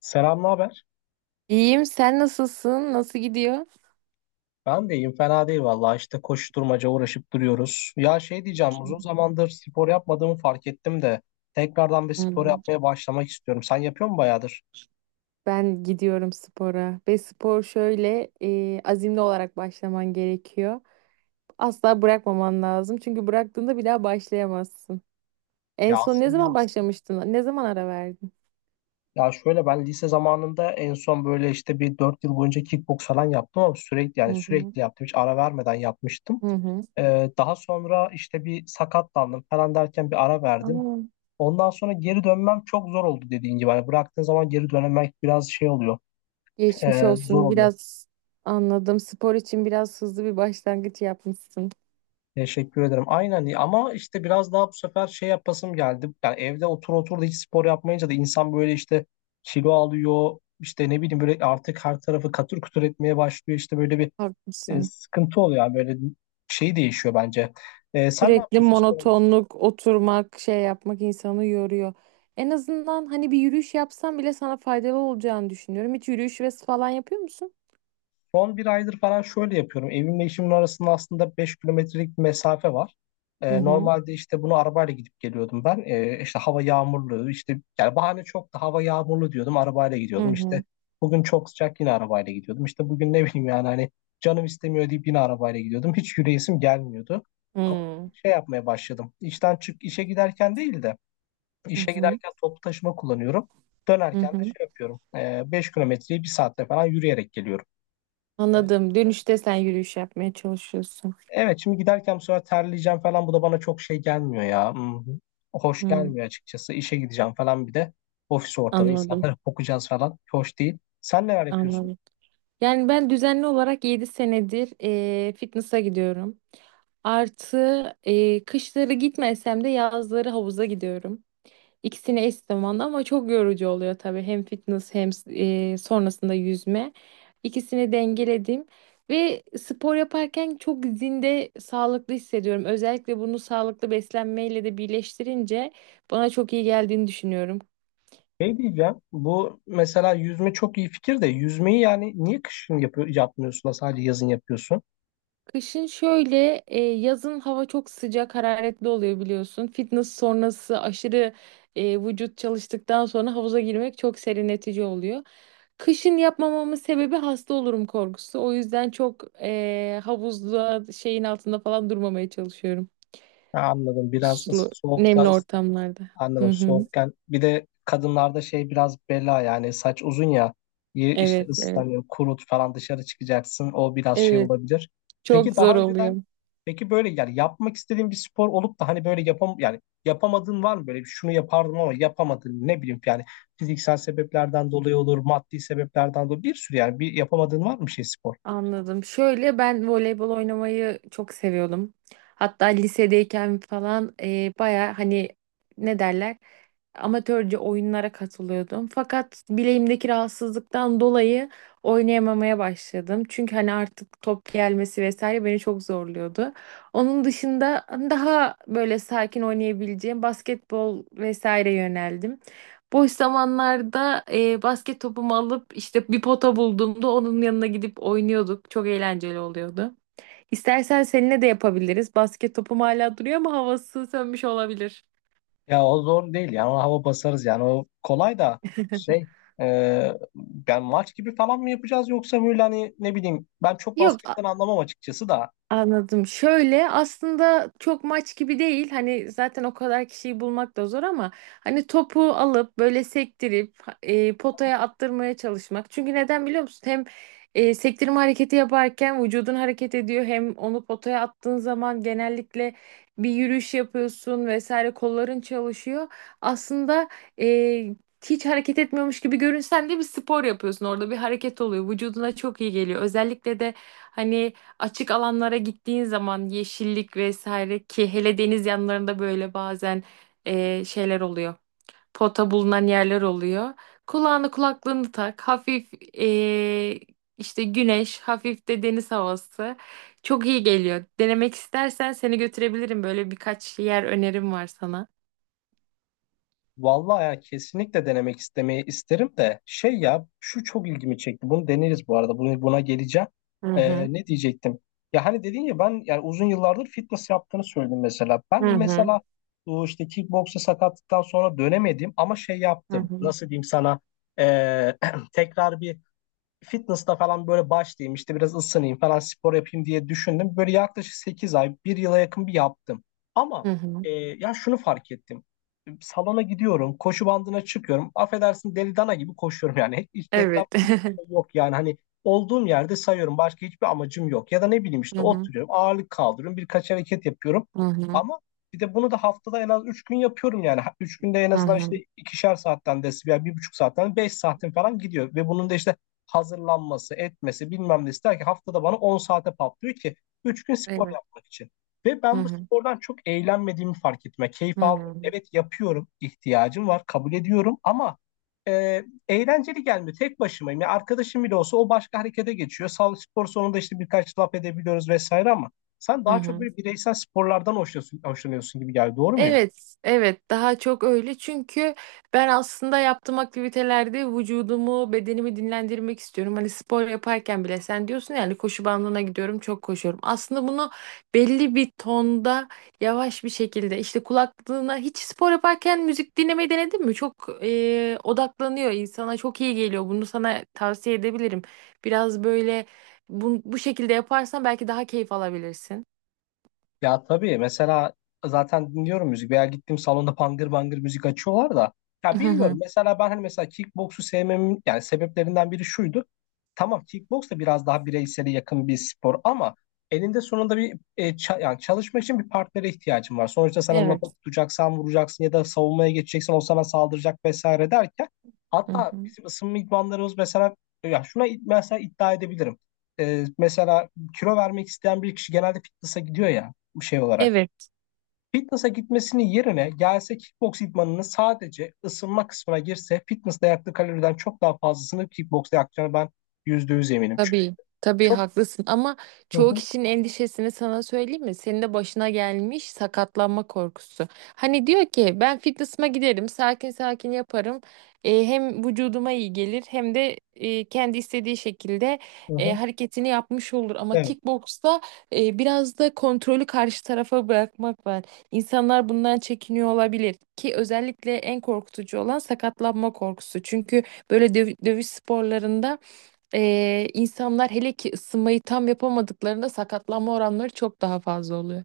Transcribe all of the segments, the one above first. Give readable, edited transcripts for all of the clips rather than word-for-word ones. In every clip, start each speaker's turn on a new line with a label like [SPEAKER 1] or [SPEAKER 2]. [SPEAKER 1] Selam, ne haber?
[SPEAKER 2] İyiyim. Sen nasılsın? Nasıl gidiyor?
[SPEAKER 1] Ben de iyiyim, fena değil vallahi. İşte koşturmaca uğraşıp duruyoruz. Ya şey diyeceğim, uzun zamandır spor yapmadığımı fark ettim de tekrardan bir spor
[SPEAKER 2] Hmm.
[SPEAKER 1] yapmaya başlamak istiyorum. Sen yapıyor musun bayağıdır?
[SPEAKER 2] Ben gidiyorum spora ve spor şöyle azimli olarak başlaman gerekiyor. Asla bırakmaman lazım çünkü bıraktığında bir daha başlayamazsın. En
[SPEAKER 1] Ya
[SPEAKER 2] son ne
[SPEAKER 1] aslında
[SPEAKER 2] zaman
[SPEAKER 1] evet.
[SPEAKER 2] başlamıştın? Ne zaman ara verdin?
[SPEAKER 1] Ya şöyle ben lise zamanında en son böyle işte bir 4 yıl boyunca kickbox falan yaptım ama sürekli
[SPEAKER 2] Hı
[SPEAKER 1] yani
[SPEAKER 2] hı.
[SPEAKER 1] sürekli yaptım. Hiç ara vermeden yapmıştım.
[SPEAKER 2] Hı hı.
[SPEAKER 1] Daha sonra işte bir sakatlandım falan derken bir ara verdim.
[SPEAKER 2] Aa,
[SPEAKER 1] Ondan sonra geri dönmem çok zor oldu dediğin gibi. Hani bıraktığın zaman geri dönmek biraz şey oluyor,
[SPEAKER 2] geçmiş
[SPEAKER 1] zor
[SPEAKER 2] olsun.
[SPEAKER 1] oluyor.
[SPEAKER 2] Biraz anladım. Spor için biraz hızlı bir başlangıç yapmışsın.
[SPEAKER 1] Teşekkür ederim. Aynen ama işte biraz daha bu sefer şey yapasım geldi. Yani evde otur otur da hiç spor yapmayınca da insan böyle işte kilo alıyor. İşte ne bileyim böyle artık her tarafı katır kutur etmeye başlıyor. İşte böyle bir
[SPEAKER 2] Haklısın.
[SPEAKER 1] sıkıntı oluyor. Yani böyle şey değişiyor bence. Sen ne
[SPEAKER 2] Sürekli
[SPEAKER 1] yapıyorsun spor?
[SPEAKER 2] monotonluk, oturmak, şey yapmak insanı yoruyor. En azından hani bir yürüyüş yapsam bile sana faydalı olacağını düşünüyorum. Hiç yürüyüş ve falan yapıyor musun?
[SPEAKER 1] Son bir aydır falan şöyle yapıyorum. Evimle işimin arasında aslında 5 kilometrelik bir mesafe var.
[SPEAKER 2] Hı hı.
[SPEAKER 1] Normalde işte bunu arabayla gidip geliyordum ben. İşte hava yağmurlu, işte yani bahane çok da hava yağmurlu diyordum. Arabayla
[SPEAKER 2] Hı
[SPEAKER 1] gidiyordum. İşte
[SPEAKER 2] hı.
[SPEAKER 1] bugün çok sıcak yine arabayla gidiyordum. İşte bugün ne bileyim yani hani canım istemiyor deyip yine arabayla gidiyordum. Hiç yürüyesim gelmiyordu. Ama
[SPEAKER 2] Hı
[SPEAKER 1] şey yapmaya başladım. İşten çık işe giderken değil de işe
[SPEAKER 2] hı.
[SPEAKER 1] giderken toplu taşıma kullanıyorum.
[SPEAKER 2] Hı
[SPEAKER 1] Dönerken de
[SPEAKER 2] hı.
[SPEAKER 1] şey yapıyorum. 5 kilometreyi bir saatte falan yürüyerek geliyorum. Ee,
[SPEAKER 2] Anladım. Dönüşte sen yürüyüş yapmaya çalışıyorsun.
[SPEAKER 1] Evet, şimdi giderken bu sefer terleyeceğim falan, bu da bana çok şey gelmiyor ya. Hoş
[SPEAKER 2] Hı.
[SPEAKER 1] gelmiyor açıkçası. İşe gideceğim falan, bir de ofis ortamı,
[SPEAKER 2] Anladım.
[SPEAKER 1] insanlara kokacağız falan. Hoş değil. Sen neler yapıyorsun?
[SPEAKER 2] Anladım. Yani ben düzenli olarak 7 senedir fitness'a gidiyorum. Artı kışları gitmesem de yazları havuza gidiyorum. İkisini eş zamanlı ama çok yorucu oluyor tabii. Hem fitness hem sonrasında yüzme. İkisini dengeledim ve spor yaparken çok zinde sağlıklı hissediyorum. Özellikle bunu sağlıklı beslenmeyle de birleştirince bana çok iyi geldiğini düşünüyorum.
[SPEAKER 1] Şey diyeceğim, bu mesela yüzme çok iyi fikir de yüzmeyi yani niye kışın yapmıyorsun da sadece yazın yapıyorsun?
[SPEAKER 2] Kışın şöyle, yazın hava çok sıcak, hararetli oluyor biliyorsun. Fitness sonrası aşırı vücut çalıştıktan sonra havuza girmek çok serinletici oluyor. Kışın yapmamamın sebebi hasta olurum korkusu. O yüzden çok havuzda şeyin altında falan durmamaya çalışıyorum.
[SPEAKER 1] Ha, anladım, biraz
[SPEAKER 2] Sulu, nemli
[SPEAKER 1] soğukta.
[SPEAKER 2] ortamlarda. Hı
[SPEAKER 1] Anladım.
[SPEAKER 2] hı.
[SPEAKER 1] Soğukken bir de kadınlarda şey biraz bela, yani saç uzun ya, işte
[SPEAKER 2] Evet, evet.
[SPEAKER 1] ıslanıyor, kurut falan dışarı çıkacaksın. O biraz şey
[SPEAKER 2] Evet,
[SPEAKER 1] olabilir. Peki
[SPEAKER 2] çok zor
[SPEAKER 1] daha önceden
[SPEAKER 2] oluyor.
[SPEAKER 1] peki böyle yani yapmak istediğin bir spor olup da hani böyle yapamadığın var mı, böyle bir şunu yapardım ama yapamadın, ne bileyim, yani fiziksel sebeplerden dolayı olur, maddi sebeplerden dolayı, bir sürü yani bir yapamadığın var mı bir şey spor?
[SPEAKER 2] Anladım. Şöyle ben voleybol oynamayı çok seviyordum. Hatta lisedeyken falan baya hani ne derler amatörce oyunlara katılıyordum. Fakat bileğimdeki rahatsızlıktan dolayı oynayamamaya başladım. Çünkü hani artık top gelmesi vesaire beni çok zorluyordu. Onun dışında daha böyle sakin oynayabileceğim basketbol vesaire yöneldim. Boş zamanlarda basket topumu alıp işte bir pota bulduğumda onun yanına gidip oynuyorduk. Çok eğlenceli oluyordu. İstersen seninle de yapabiliriz. Basket topum hala duruyor ama havası sönmüş olabilir.
[SPEAKER 1] Ya o zor değil yani, ona hava basarız yani o kolay da şey e, yani maç gibi falan mı yapacağız, yoksa böyle hani ne bileyim, ben çok
[SPEAKER 2] Yok.
[SPEAKER 1] basketten anlamam açıkçası da.
[SPEAKER 2] Anladım. Şöyle aslında çok maç gibi değil. Hani zaten o kadar kişiyi bulmak da zor ama hani topu alıp böyle sektirip potaya attırmaya çalışmak. Çünkü neden biliyor musun? Hem sektirme hareketi yaparken vücudun hareket ediyor hem onu potaya attığın zaman genellikle bir yürüyüş yapıyorsun vesaire kolların çalışıyor. Aslında e, hiç hareket etmiyormuş gibi görünsen de bir spor yapıyorsun. Orada bir hareket oluyor. Vücuduna çok iyi geliyor. Özellikle de hani açık alanlara gittiğin zaman yeşillik vesaire ki hele deniz yanlarında böyle bazen şeyler oluyor. Pota bulunan yerler oluyor. Kulağını kulaklığını tak. Hafif e, işte güneş, hafif de deniz havası. Çok iyi geliyor. Denemek istersen seni götürebilirim. Böyle birkaç yer önerim var sana.
[SPEAKER 1] Vallahi ya, kesinlikle denemek istemeyi isterim de şey ya, şu çok ilgimi çekti, bunu deneriz, bu arada buna geleceğim.
[SPEAKER 2] Hı hı.
[SPEAKER 1] Ne diyecektim, ya hani dedin ya, ben yani uzun yıllardır fitness yaptığını söyledim, mesela
[SPEAKER 2] Hı
[SPEAKER 1] ben
[SPEAKER 2] hı.
[SPEAKER 1] mesela bu işte kickboksa sakatlıktan sonra dönemedim ama şey
[SPEAKER 2] Hı
[SPEAKER 1] yaptım,
[SPEAKER 2] hı.
[SPEAKER 1] nasıl diyeyim sana, e, tekrar bir fitness'ta falan böyle başlayayım, işte biraz ısınayım falan spor yapayım diye düşündüm. Böyle yaklaşık 8 ay, bir yıla yakın bir yaptım.
[SPEAKER 2] Hı
[SPEAKER 1] Ama
[SPEAKER 2] hı.
[SPEAKER 1] ya şunu fark ettim. Salona gidiyorum, koşu bandına çıkıyorum. Affedersin, deli dana gibi koşuyorum yani. Hiç, etrafta
[SPEAKER 2] Evet.
[SPEAKER 1] hiçbir şey yok, yani hani olduğum yerde sayıyorum. Başka hiçbir amacım yok. Ya da ne bileyim
[SPEAKER 2] Hı
[SPEAKER 1] işte
[SPEAKER 2] hı.
[SPEAKER 1] oturuyorum, ağırlık kaldırıyorum, birkaç hareket yapıyorum.
[SPEAKER 2] Hı hı.
[SPEAKER 1] Ama bir de bunu da haftada en az 3 gün yapıyorum yani. 3 günde en
[SPEAKER 2] Hı
[SPEAKER 1] azından
[SPEAKER 2] hı.
[SPEAKER 1] işte 2'şer saatten de, yani 1,5 saatten 5 saatin falan gidiyor. Ve bunun da işte hazırlanması, etmesi, bilmem ne ister ki haftada bana 10 saate patlıyor ki 3 gün spor
[SPEAKER 2] Evet.
[SPEAKER 1] yapmak için. Ve
[SPEAKER 2] Hı
[SPEAKER 1] ben bu
[SPEAKER 2] hı.
[SPEAKER 1] spordan çok eğlenmediğimi fark ettim. Yani keyif
[SPEAKER 2] Hı
[SPEAKER 1] almıyorum.
[SPEAKER 2] hı.
[SPEAKER 1] Evet yapıyorum, ihtiyacım var, kabul ediyorum ama e, eğlenceli gelmiyor. Tek başımayım. Yani arkadaşım bile olsa o başka harekete geçiyor. Sağlık spor sonunda işte birkaç laf edebiliyoruz vesaire ama sen
[SPEAKER 2] Hı
[SPEAKER 1] daha çok
[SPEAKER 2] hı.
[SPEAKER 1] böyle bireysel sporlardan hoşlanıyorsun gibi geldi. Doğru mu?
[SPEAKER 2] Evet, evet daha çok öyle çünkü ben aslında yaptığım aktivitelerde vücudumu, bedenimi dinlendirmek istiyorum. Hani spor yaparken bile sen diyorsun yani koşu bandına gidiyorum, çok koşuyorum. Aslında bunu belli bir tonda yavaş bir şekilde işte kulaklığına hiç spor yaparken müzik dinlemeyi denedin mi? Çok odaklanıyor insana, çok iyi geliyor. Bunu sana tavsiye edebilirim. Biraz böyle bu şekilde yaparsan belki daha keyif alabilirsin.
[SPEAKER 1] Ya tabii mesela, zaten dinliyorum müzik, veya gittiğim salonda bangır bangır müzik açıyorlar da ya
[SPEAKER 2] Hı
[SPEAKER 1] bilmiyorum,
[SPEAKER 2] hı.
[SPEAKER 1] mesela ben hani mesela kickboksu sevmemin yani sebeplerinden biri şuydu. Tamam, kickboks da biraz daha bireysele yakın bir spor ama elinde sonunda bir yani çalışmak için bir partnere ihtiyacın var. Sonuçta sana lapa
[SPEAKER 2] Evet.
[SPEAKER 1] tutacaksan vuracaksın ya da savunmaya geçeceksin o sana saldıracak vesaire derken,
[SPEAKER 2] Hı
[SPEAKER 1] hatta
[SPEAKER 2] hı.
[SPEAKER 1] bizim ısınma idmanlarımız mesela, ya şuna mesela iddia edebilirim. Mesela kilo vermek isteyen bir kişi genelde fitness'a gidiyor ya şey olarak.
[SPEAKER 2] Evet.
[SPEAKER 1] Fitness'a gitmesinin yerine gelse kickbox idmanını sadece ısınma kısmına girse fitness'ta yaktığı kaloriden çok daha fazlasını kickbox'ta yakacağını ben %100 eminim. Çünkü
[SPEAKER 2] Tabii, tabii
[SPEAKER 1] çok.
[SPEAKER 2] haklısın ama
[SPEAKER 1] Hı
[SPEAKER 2] çoğu
[SPEAKER 1] hı,
[SPEAKER 2] kişinin endişesini sana söyleyeyim mi? Senin de başına gelmiş sakatlanma korkusu. Hani diyor ki ben fitness'ıma giderim, sakin sakin yaparım. E, hem vücuduma iyi gelir hem de kendi istediği şekilde
[SPEAKER 1] hı hı.
[SPEAKER 2] hareketini yapmış olur. Ama
[SPEAKER 1] Evet.
[SPEAKER 2] kickboksta biraz da kontrolü karşı tarafa bırakmak var. İnsanlar bundan çekiniyor olabilir ki özellikle en korkutucu olan sakatlanma korkusu. Çünkü böyle dövüş sporlarında insanlar hele ki ısınmayı tam yapamadıklarında sakatlanma oranları çok daha fazla oluyor.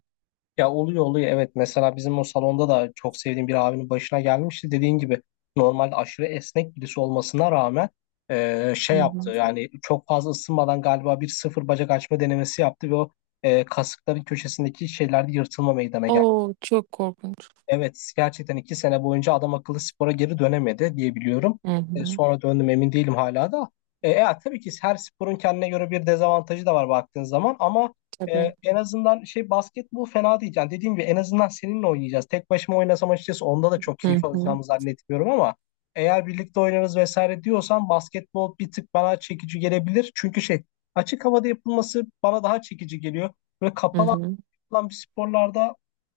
[SPEAKER 1] Ya oluyor oluyor evet. Mesela bizim o salonda da çok sevdiğim bir abinin başına gelmişti. Dediğin gibi normalde aşırı esnek birisi olmasına rağmen şey
[SPEAKER 2] Hı
[SPEAKER 1] yaptı.
[SPEAKER 2] hı.
[SPEAKER 1] Yani çok fazla ısınmadan galiba bir sıfır bacak açma denemesi yaptı ve o kasıkların köşesindeki şeylerde yırtılma meydana geldi.
[SPEAKER 2] Oo çok korkunç.
[SPEAKER 1] Evet, gerçekten 2 sene boyunca adam akıllı spora geri dönemedi diye biliyorum.
[SPEAKER 2] Hı hı.
[SPEAKER 1] Sonra döndüm, emin değilim hala da. Tabii ki her sporun kendine göre bir dezavantajı da var baktığın zaman ama
[SPEAKER 2] Tabii.
[SPEAKER 1] en azından şey basketbol fena değil. Yani dediğim gibi en azından seninle oynayacağız. Tek başıma oynasam açıkçası onda da çok keyif
[SPEAKER 2] Hı hı.
[SPEAKER 1] alacağımı zannetmiyorum ama eğer birlikte oynarız vesaire diyorsan basketbol bir tık bana çekici gelebilir. Çünkü şey açık havada yapılması bana daha çekici geliyor. Böyle
[SPEAKER 2] Hı
[SPEAKER 1] kapalı
[SPEAKER 2] hı.
[SPEAKER 1] yapılan bir sporlarda,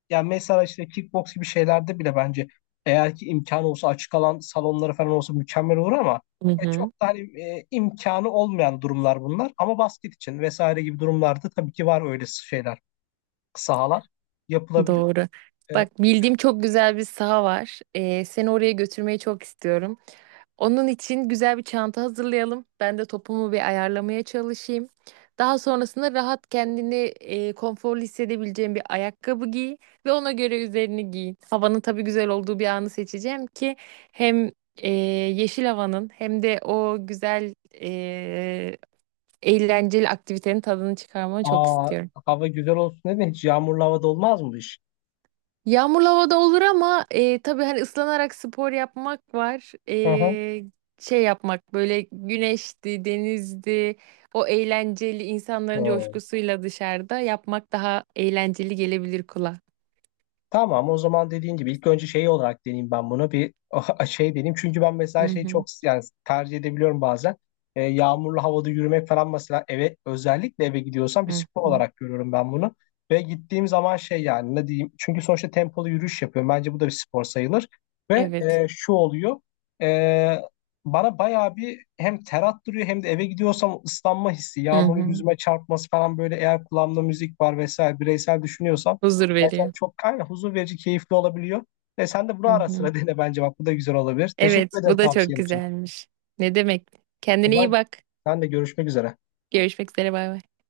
[SPEAKER 1] yani mesela işte kickbox gibi şeylerde bile bence eğer ki imkanı olsa açık alan salonları falan olsa mükemmel olur ama
[SPEAKER 2] Hı hı.
[SPEAKER 1] çok da hani imkanı olmayan durumlar bunlar. Ama basket için vesaire gibi durumlarda tabii ki var öyle şeyler, sahalar yapılabilir.
[SPEAKER 2] Doğru.
[SPEAKER 1] E,
[SPEAKER 2] Bak bildiğim çok güzel bir saha var. Seni oraya götürmeyi çok istiyorum. Onun için güzel bir çanta hazırlayalım. Ben de topumu bir ayarlamaya çalışayım. Daha sonrasında rahat kendini konforlu hissedebileceğin bir ayakkabı giy ve ona göre üzerini giy. Havanın tabii güzel olduğu bir anı seçeceğim ki hem yeşil havanın hem de o güzel e, eğlenceli aktivitenin tadını çıkarmanı çok
[SPEAKER 1] aa,
[SPEAKER 2] istiyorum.
[SPEAKER 1] Hava güzel olsun dedi, hiç yağmurlu havada olmaz mı bu iş?
[SPEAKER 2] Yağmurlu havada olur ama tabii hani ıslanarak spor yapmak var.
[SPEAKER 1] Hı hı.
[SPEAKER 2] Şey yapmak böyle güneşti, denizdi, o eğlenceli insanların
[SPEAKER 1] Hı.
[SPEAKER 2] coşkusuyla dışarıda yapmak daha eğlenceli gelebilir kulağa.
[SPEAKER 1] Tamam, o zaman dediğin gibi ilk önce şey olarak deneyeyim ben bunu bir şey deneyeyim. Çünkü ben
[SPEAKER 2] Hı
[SPEAKER 1] mesela şeyi çok
[SPEAKER 2] hı,
[SPEAKER 1] yani tercih edebiliyorum bazen. Yağmurlu havada yürümek falan, mesela eve, özellikle eve gidiyorsam bir
[SPEAKER 2] hı
[SPEAKER 1] spor
[SPEAKER 2] hı.
[SPEAKER 1] olarak görüyorum ben bunu. Ve gittiğim zaman şey yani ne diyeyim, çünkü sonuçta tempolu yürüyüş yapıyorum. Bence bu da bir spor sayılır. Ve
[SPEAKER 2] Evet.
[SPEAKER 1] şu oluyor, e, bana bayağı bir hem ter attırıyor hem de eve gidiyorsam ıslanma hissi,
[SPEAKER 2] Hı
[SPEAKER 1] yağmurun
[SPEAKER 2] hı.
[SPEAKER 1] yüzüme çarpması falan, böyle eğer kulağımda müzik var vesaire, bireysel düşünüyorsam.
[SPEAKER 2] Huzur
[SPEAKER 1] Gerçekten
[SPEAKER 2] veriyor.
[SPEAKER 1] çok aynen, huzur verici, keyifli olabiliyor. Sen de bunu
[SPEAKER 2] Hı
[SPEAKER 1] ara
[SPEAKER 2] hı.
[SPEAKER 1] sıra dene bence, bak bu da güzel olabilir.
[SPEAKER 2] Evet,
[SPEAKER 1] Teşekkür ederim
[SPEAKER 2] bu da çok
[SPEAKER 1] tavsiyen için.
[SPEAKER 2] güzelmiş. Ne demek?
[SPEAKER 1] O
[SPEAKER 2] Kendine iyi
[SPEAKER 1] zaman
[SPEAKER 2] bak.
[SPEAKER 1] sen de görüşmek üzere.
[SPEAKER 2] Görüşmek üzere, bay bay.